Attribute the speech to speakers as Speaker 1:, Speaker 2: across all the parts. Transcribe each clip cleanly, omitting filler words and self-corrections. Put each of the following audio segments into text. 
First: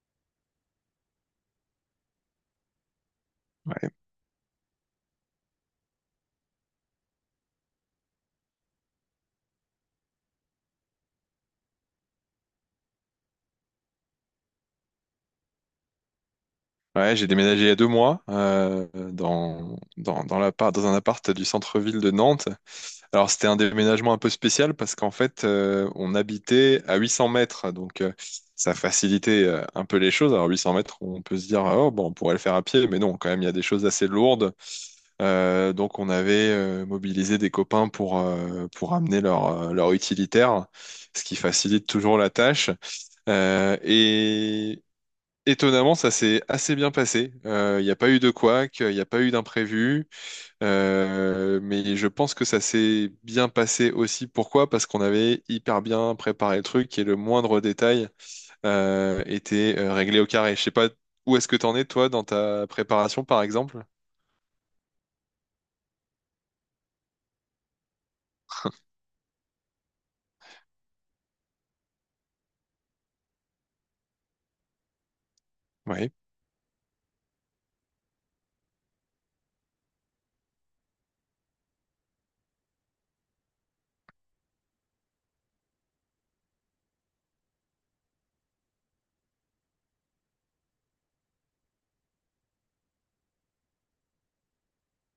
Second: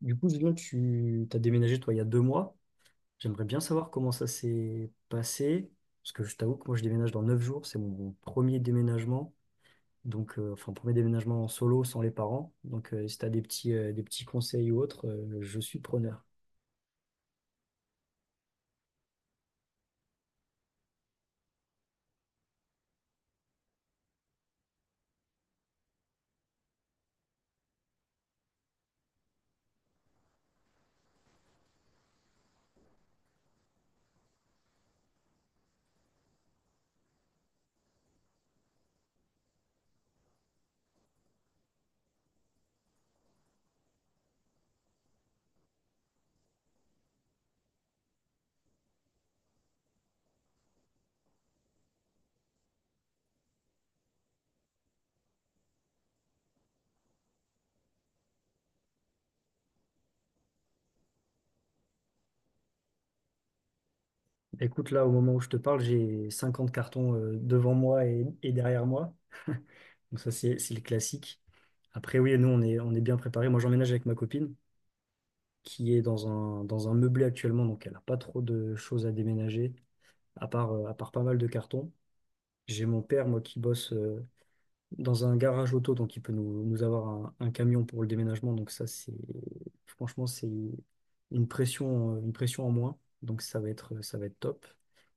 Speaker 1: Du coup, là, tu as déménagé, toi, il y a 2 mois. J'aimerais bien savoir comment ça s'est passé. Parce que je t'avoue que moi, je déménage dans 9 jours. C'est mon premier déménagement. Donc, enfin, premier déménagement en solo, sans les parents. Donc, si tu as des petits conseils ou autres, je suis preneur.
Speaker 2: Ouais, j'ai déménagé il y a deux mois, dans un appart du centre-ville de Nantes. Alors c'était un déménagement un peu spécial parce qu'en fait, on habitait à 800 mètres, donc ça facilitait, un peu les choses. Alors 800 mètres, on peut se dire oh bon, on pourrait le faire à pied, mais non, quand même il y a des choses assez lourdes. Donc on avait mobilisé des copains pour amener leur leur utilitaire, ce qui facilite toujours la tâche. Euh, et Étonnamment, ça s'est assez bien passé. Il n'y a pas eu de couac, il n'y a pas eu d'imprévu. Mais je pense que ça s'est bien passé aussi. Pourquoi? Parce qu'on avait hyper bien préparé le truc, et le moindre détail était réglé au carré. Je sais pas où est-ce que tu en es, toi, dans ta préparation, par exemple.
Speaker 1: Écoute, là, au moment où je te parle, j'ai 50 cartons, devant moi et derrière moi. Donc, ça, c'est le classique. Après, oui, nous, on est bien préparés. Moi, j'emménage avec ma copine qui est
Speaker 2: Oui.
Speaker 1: dans un meublé actuellement. Donc, elle n'a pas trop de choses à déménager. À part pas mal de cartons. J'ai mon père, moi, qui bosse dans un garage auto, donc il peut nous avoir un camion pour le déménagement. Donc ça, c'est franchement, c'est une pression en moins. Donc ça va être top.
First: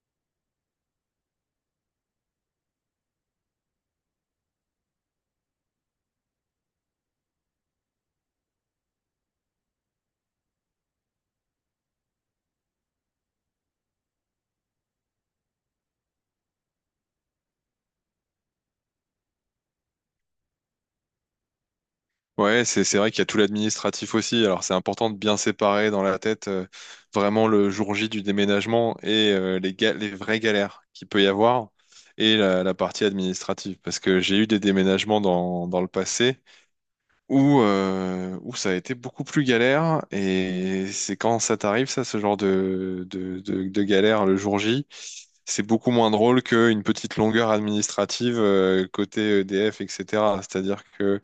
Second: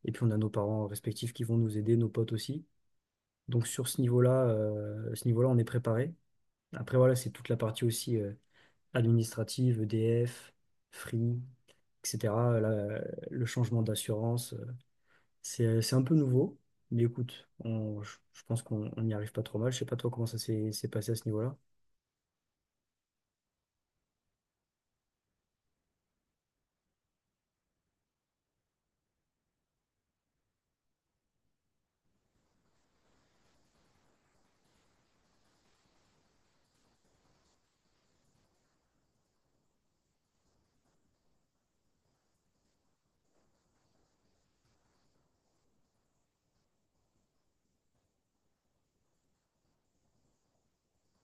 Speaker 1: Et puis on a nos parents respectifs qui vont nous aider, nos potes aussi. Donc sur ce niveau-là, on est préparé. Après, voilà, c'est toute la partie aussi administrative, EDF, Free, etc. la- le changement d'assurance. C'est un peu nouveau, mais écoute, je pense qu'on on n'y arrive pas trop mal. Je sais pas toi comment ça s'est passé à ce niveau-là.
Speaker 2: Ouais, c'est vrai qu'il y a tout l'administratif aussi. Alors c'est important de bien séparer dans la tête, vraiment, le jour J du déménagement, et les vraies galères qu'il peut y avoir, et la partie administrative. Parce que j'ai eu des déménagements dans le passé où où ça a été beaucoup plus galère. Et c'est quand ça t'arrive, ça, ce genre de galère le jour J. C'est beaucoup moins drôle qu'une petite longueur administrative, côté EDF, etc. C'est-à-dire que,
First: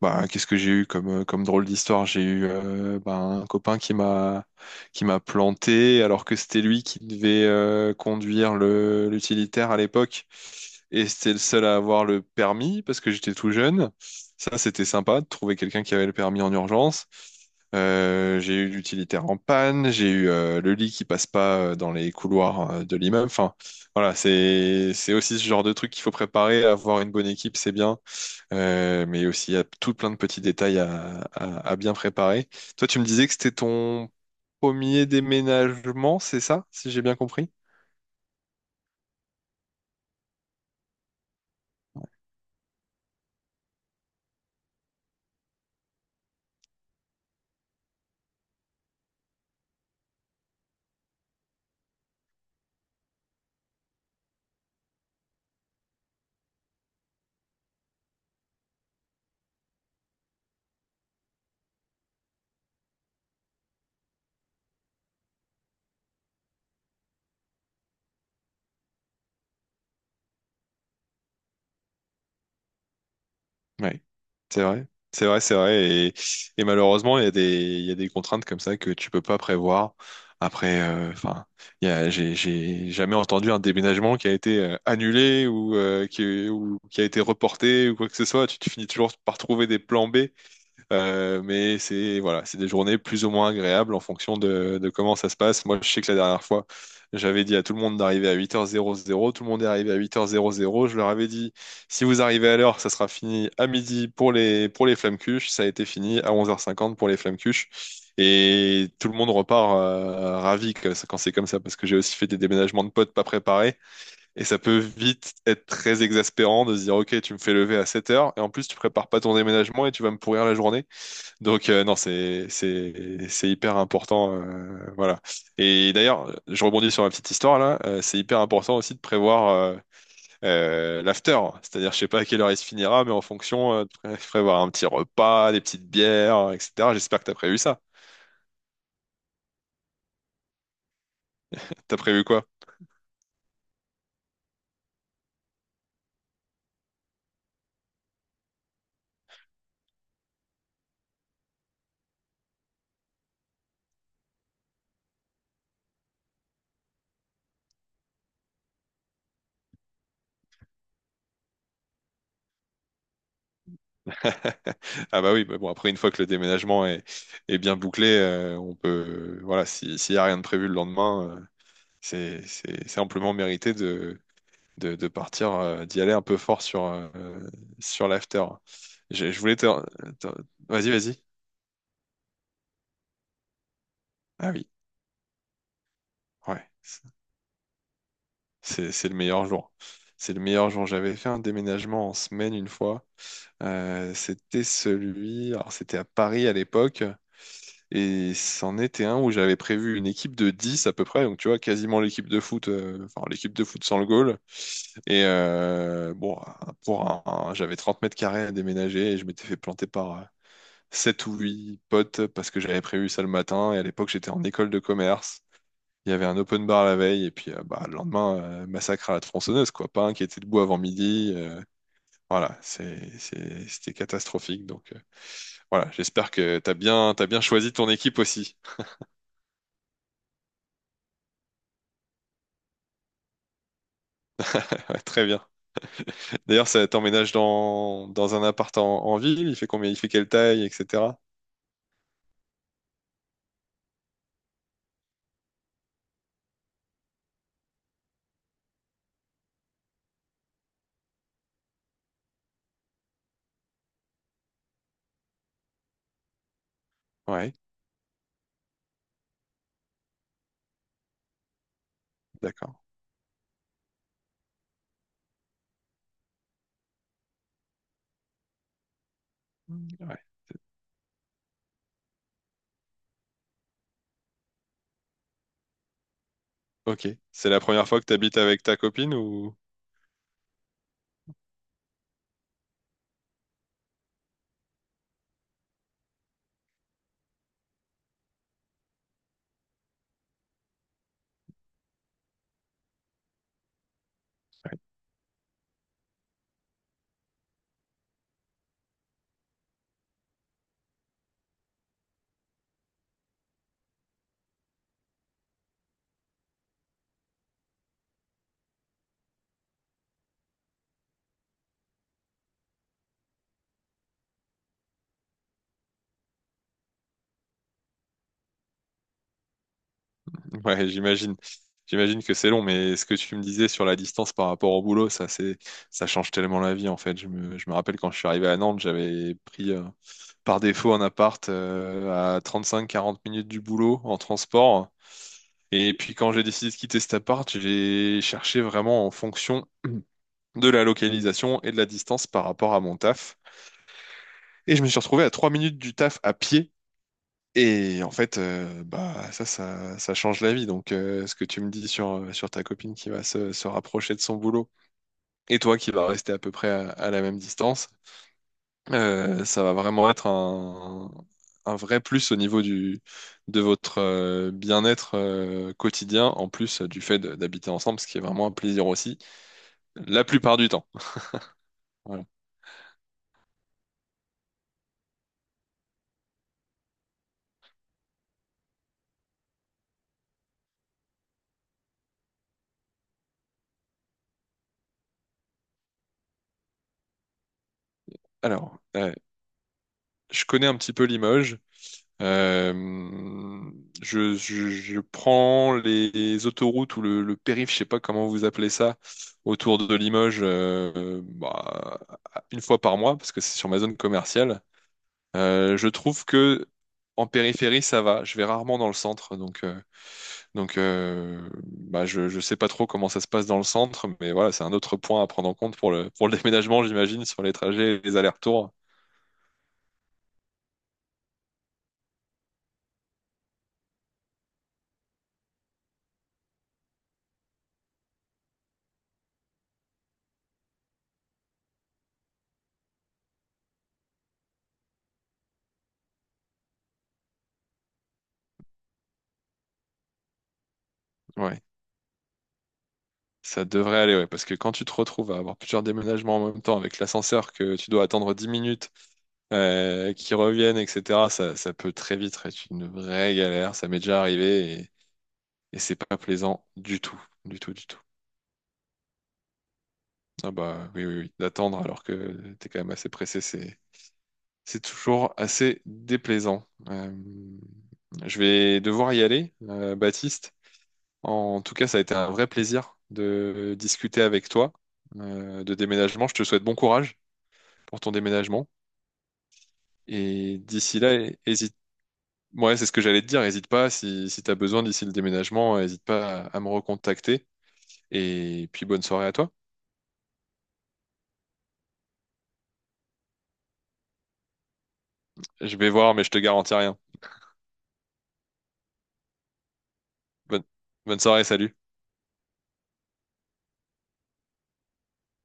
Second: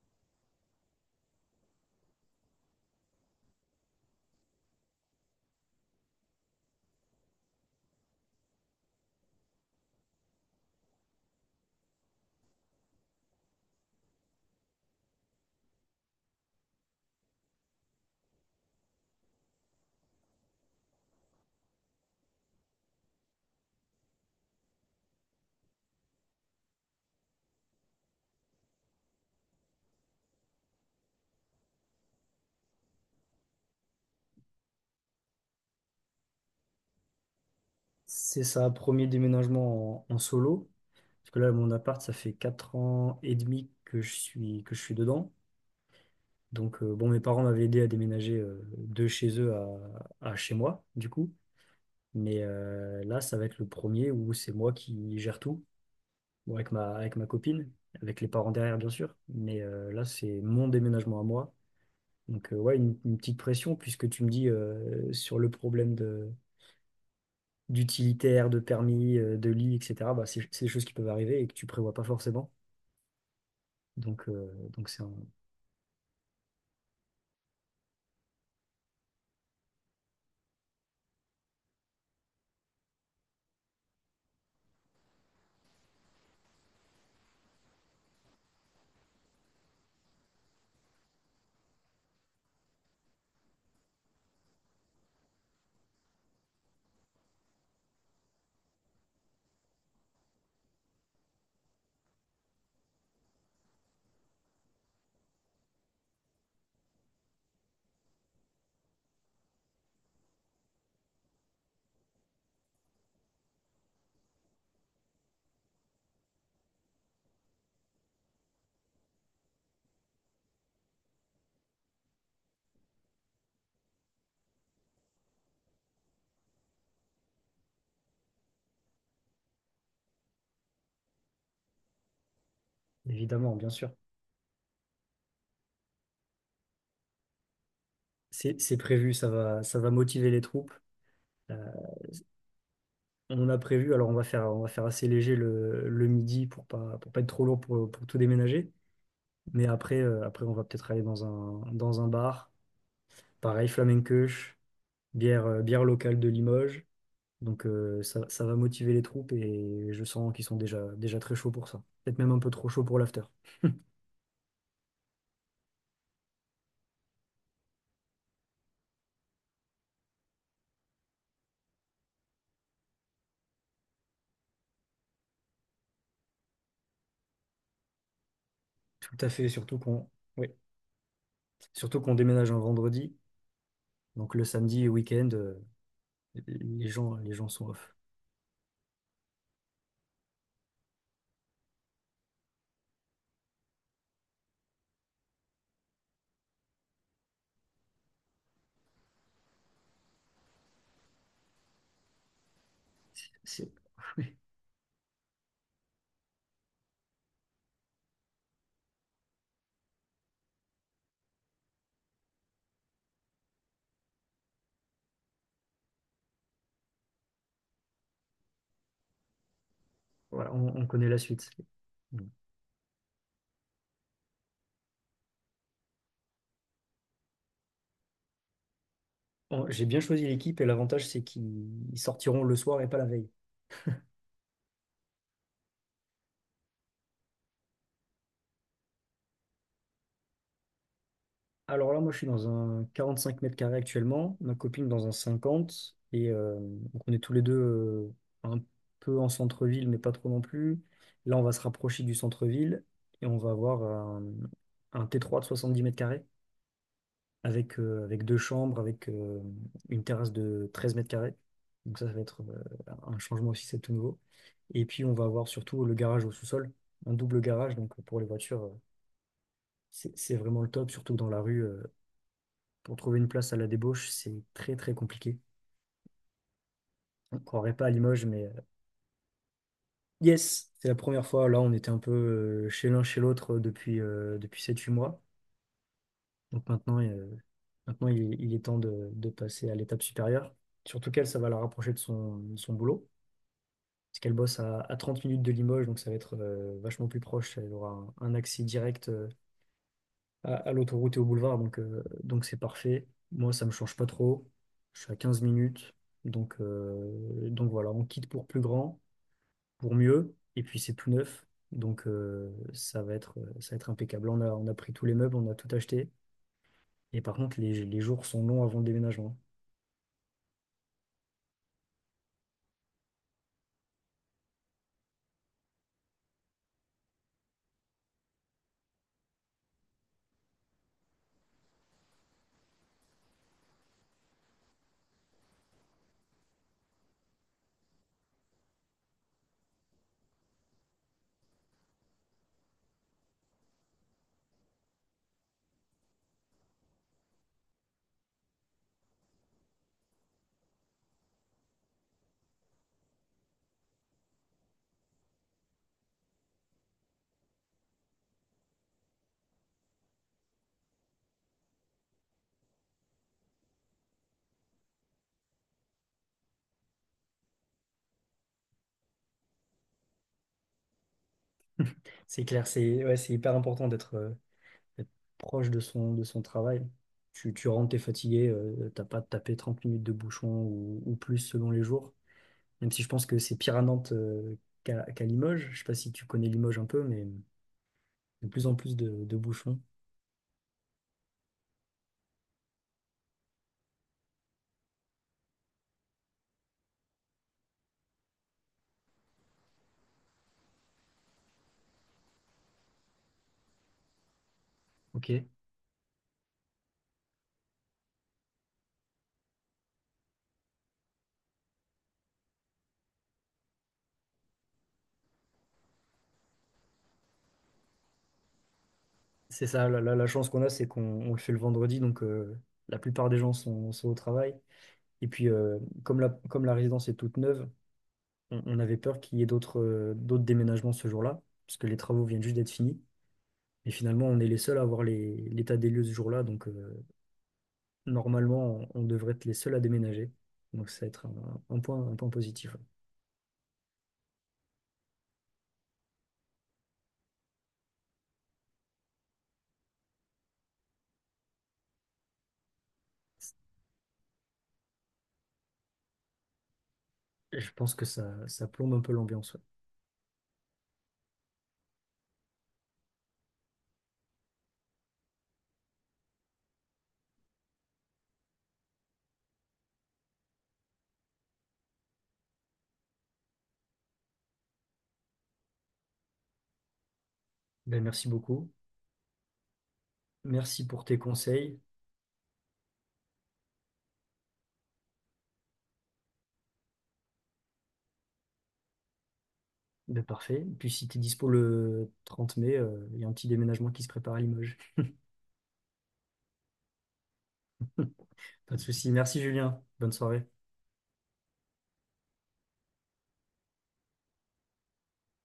Speaker 2: bah, qu'est-ce que j'ai eu comme, comme drôle d'histoire? J'ai eu, bah, un copain qui m'a planté alors que c'était lui qui devait conduire le l'utilitaire à l'époque, et c'était le seul à avoir le permis parce que j'étais tout jeune. Ça, c'était sympa de trouver quelqu'un qui avait le permis en urgence. J'ai eu l'utilitaire en panne, j'ai eu le lit qui passe pas dans les couloirs de l'immeuble. Enfin, voilà, c'est aussi ce genre de truc qu'il faut préparer. Avoir une bonne équipe, c'est bien. Mais aussi, il y a tout plein de petits détails à, à bien préparer. Toi, tu me disais que c'était ton premier déménagement, c'est ça, si j'ai bien compris?
Speaker 1: C'est ça, premier déménagement en solo. Parce que là, mon appart, ça fait 4 ans et demi que que je suis dedans. Donc, bon, mes parents m'avaient aidé à déménager de chez eux à chez moi, du coup. Mais là, ça va être le premier où c'est moi qui gère tout, bon, avec ma copine, avec les parents derrière, bien sûr. Mais là, c'est mon déménagement à moi. Donc, ouais, une petite pression, puisque tu me dis sur le problème d'utilitaire, de permis, de lit, etc., bah, c'est des choses qui peuvent arriver et que tu prévois pas forcément.
Speaker 2: Oui,
Speaker 1: Donc, euh,
Speaker 2: c'est vrai.
Speaker 1: donc c'est un-
Speaker 2: C'est vrai, c'est vrai. Et malheureusement, il y a des, il y a des contraintes comme ça que tu peux pas prévoir. Après, enfin, j'ai jamais entendu un déménagement qui a été annulé, ou, ou qui a été reporté, ou quoi que ce soit. Tu finis toujours par trouver des plans B. Mais c'est, voilà, c'est des journées plus ou moins agréables en fonction de comment ça se passe. Moi, je sais que la dernière fois, j'avais dit à tout le monde d'arriver à 8h00, tout le monde est arrivé à 8h00. Je leur avais dit, si vous arrivez à l'heure, ça sera fini à midi pour les flammes-cuches. Ça a été fini à 11h50 pour les flammes-cuches, et tout le monde repart ravi quand c'est comme ça, parce que j'ai aussi fait des déménagements de potes pas préparés, et ça peut vite être très exaspérant de se dire, ok, tu me fais lever à 7h, et en plus tu prépares pas ton déménagement et tu vas me pourrir la journée. Donc, non, c'est hyper important, voilà. Et d'ailleurs, je rebondis sur ma petite histoire là. C'est hyper important aussi de prévoir, l'after, c'est-à-dire, je sais pas à quelle heure il se finira, mais en
Speaker 1: Évidemment, bien
Speaker 2: fonction,
Speaker 1: sûr.
Speaker 2: prévoir un petit repas, des petites bières, etc. J'espère que t'as prévu ça.
Speaker 1: C'est prévu, ça va motiver les troupes. Euh,
Speaker 2: T'as prévu quoi?
Speaker 1: on a prévu, alors on va faire assez léger le midi pour pas être trop lourd pour tout déménager. Mais après on va peut-être aller dans un bar. Pareil, flamencoche, bière locale de Limoges. Donc ça, ça va motiver les troupes et je sens qu'ils sont déjà très chauds pour ça. Peut-être même un peu trop chauds pour l'after.
Speaker 2: Ah bah oui, bah bon, après, une fois que le déménagement est bien bouclé, on peut, voilà, si s'il y a rien de prévu le lendemain, c'est c'est amplement mérité de partir, d'y aller un peu fort sur, sur l'after.
Speaker 1: Tout à
Speaker 2: Je
Speaker 1: fait,
Speaker 2: voulais te...
Speaker 1: surtout qu'on
Speaker 2: te-
Speaker 1: oui.
Speaker 2: Vas-y, vas-y.
Speaker 1: Surtout qu'on déménage un vendredi. Donc le
Speaker 2: Ah oui,
Speaker 1: samedi et week-end,
Speaker 2: ouais.
Speaker 1: les gens sont off.
Speaker 2: C'est le meilleur jour. C'est le meilleur jour. J'avais fait un déménagement en semaine une fois. C'était celui... Alors, c'était à Paris à l'époque. Et c'en était un où j'avais prévu une équipe de 10 à peu près. Donc, tu vois, quasiment l'équipe de foot, enfin, l'équipe de
Speaker 1: C'est-
Speaker 2: foot sans le
Speaker 1: oui.
Speaker 2: goal. Et, bon, pour j'avais 30 mètres carrés à déménager, et je m'étais fait planter par, sept ou 8 potes, parce que j'avais prévu ça le matin. Et à l'époque, j'étais en école de commerce. Il y avait un open bar la veille. Et puis, bah, le lendemain, massacre à la tronçonneuse, quoi. Pas un qui était
Speaker 1: Voilà,
Speaker 2: debout
Speaker 1: on,
Speaker 2: avant
Speaker 1: on connaît la
Speaker 2: midi.
Speaker 1: suite. Mm.
Speaker 2: Voilà, c'est, c'était catastrophique. Donc, voilà, j'espère que t'as bien choisi ton équipe aussi.
Speaker 1: Bon, j'ai bien choisi l'équipe et l'avantage, c'est qu'ils ils sortiront le soir et pas la veille.
Speaker 2: Très bien. D'ailleurs, ça, t'emménage dans, dans un appart en, en ville, il fait combien, il fait quelle taille, etc.
Speaker 1: Alors là, moi, je suis dans un 45 mètres carrés actuellement, ma copine dans un 50, et donc on est tous les deux un peu en centre-ville, mais pas trop non plus. Là, on va se rapprocher du centre-ville et on va avoir un T3 de 70 mètres carrés
Speaker 2: Ouais,
Speaker 1: avec, avec deux chambres, avec une terrasse de 13 mètres carrés. Donc ça va être
Speaker 2: d'accord.
Speaker 1: un changement aussi, c'est tout nouveau. Et puis, on va avoir surtout le garage au sous-sol, un double garage, donc pour les voitures,
Speaker 2: Mm.
Speaker 1: c'est
Speaker 2: Ouais.
Speaker 1: c'est vraiment le top, surtout que dans la rue. Pour trouver une place à la débauche, c'est très très compliqué.
Speaker 2: Ok.
Speaker 1: On ne
Speaker 2: C'est la
Speaker 1: croirait pas
Speaker 2: première
Speaker 1: à
Speaker 2: fois que tu
Speaker 1: Limoges,
Speaker 2: habites
Speaker 1: mais
Speaker 2: avec ta copine, ou...
Speaker 1: yes, c'est la première fois. Là, on était un peu chez l'un chez l'autre depuis sept-huit mois. Donc maintenant il est temps de passer à l'étape supérieure. Surtout qu'elle, ça va la rapprocher de son boulot. Parce qu'elle bosse à 30 minutes de Limoges, donc ça va être vachement plus proche. Elle aura un accès direct à l'autoroute et au boulevard, donc donc c'est parfait. Moi, ça me change pas trop. Je suis à 15 minutes, donc donc voilà, on quitte pour plus grand, pour mieux, et puis c'est tout neuf, donc ça va être impeccable. Là, on a pris tous les meubles, on a tout acheté, et par contre les jours sont longs avant le déménagement.
Speaker 2: Ouais, j'imagine. J'imagine que c'est long, mais ce que tu me disais sur la distance par rapport au boulot, ça, c'est, ça change tellement la vie, en fait. Je me rappelle, quand je suis arrivé à Nantes, j'avais pris par défaut un appart à 35 à 40 minutes du boulot en transport. Et puis, quand j'ai décidé de quitter cet appart, j'ai cherché vraiment en fonction de la localisation et de la distance par rapport à mon taf. Et je me suis retrouvé à 3 minutes du taf à pied, et en fait, bah, ça, ça change la vie. Donc, ce que tu me dis sur, sur ta copine qui va se rapprocher de son boulot, et toi qui vas rester à peu près à la même distance, ça va vraiment être un vrai plus au niveau du, de votre bien-être quotidien, en plus, du fait d'habiter ensemble, ce qui est vraiment un plaisir aussi, la plupart du temps. Voilà.
Speaker 1: C'est clair, c'est ouais, c'est hyper important d'être proche de son travail. Tu rentres, t'es fatigué, t'as pas tapé 30 minutes de bouchon ou plus selon les jours. Même si je pense que c'est pire à Nantes qu'à Limoges. Je sais pas si tu connais Limoges un peu, mais de plus en
Speaker 2: Alors,
Speaker 1: plus de bouchons.
Speaker 2: je connais un petit peu Limoges. Euh, je prends les autoroutes ou le périph', je sais pas comment vous appelez ça, autour de Limoges, bah, une fois par mois, parce que c'est sur ma zone commerciale.
Speaker 1: Ok.
Speaker 2: Je trouve que en périphérie, ça va. Je vais rarement dans le centre, donc, bah, je sais pas trop comment ça se passe dans le centre, mais voilà, c'est un autre point à prendre en compte pour le déménagement, j'imagine, sur les trajets et les allers-retours.
Speaker 1: C'est ça, la chance qu'on a, c'est qu'on on le fait le vendredi, donc la plupart des gens sont au travail. Et puis, comme la résidence est toute neuve, on avait peur qu'il y ait d'autres déménagements ce jour-là, parce que les travaux viennent juste d'être finis. Et finalement, on est les seuls à avoir l'état des lieux ce jour-là, donc normalement, on devrait être les seuls à déménager. Donc ça va être
Speaker 2: Ouais,
Speaker 1: un point positif.
Speaker 2: ça devrait aller, ouais, parce que quand tu te retrouves à avoir plusieurs déménagements en même temps, avec l'ascenseur que tu dois attendre 10 minutes, qu'ils reviennent, etc., ça, ça peut très vite être une vraie galère. Ça m'est déjà arrivé, et c'est pas plaisant du tout, du
Speaker 1: Je
Speaker 2: tout, du
Speaker 1: pense
Speaker 2: tout.
Speaker 1: que ça plombe un peu l'ambiance. Ouais.
Speaker 2: Ah bah oui, oui, oui, d'attendre alors que t'es quand même assez pressé, c'est toujours assez déplaisant. Je vais devoir y aller, Baptiste. En tout cas, ça a été un vrai plaisir de discuter avec toi de déménagement. Je te souhaite bon courage
Speaker 1: Ben,
Speaker 2: pour ton
Speaker 1: merci
Speaker 2: déménagement.
Speaker 1: beaucoup.
Speaker 2: Et
Speaker 1: Merci
Speaker 2: d'ici
Speaker 1: pour
Speaker 2: là,
Speaker 1: tes
Speaker 2: hésite.
Speaker 1: conseils.
Speaker 2: Ouais, c'est ce que j'allais te dire. Hésite pas, si, si tu as besoin d'ici le déménagement, hésite pas à, à me recontacter. Et puis bonne soirée à toi.
Speaker 1: Ben, parfait. Et puis si tu es dispo le 30 mai, il y a un petit déménagement qui se prépare à Limoges.
Speaker 2: Je vais voir, mais je te garantis rien.
Speaker 1: Pas de souci. Merci Julien. Bonne soirée.
Speaker 2: Bonne, bonne soirée, salut.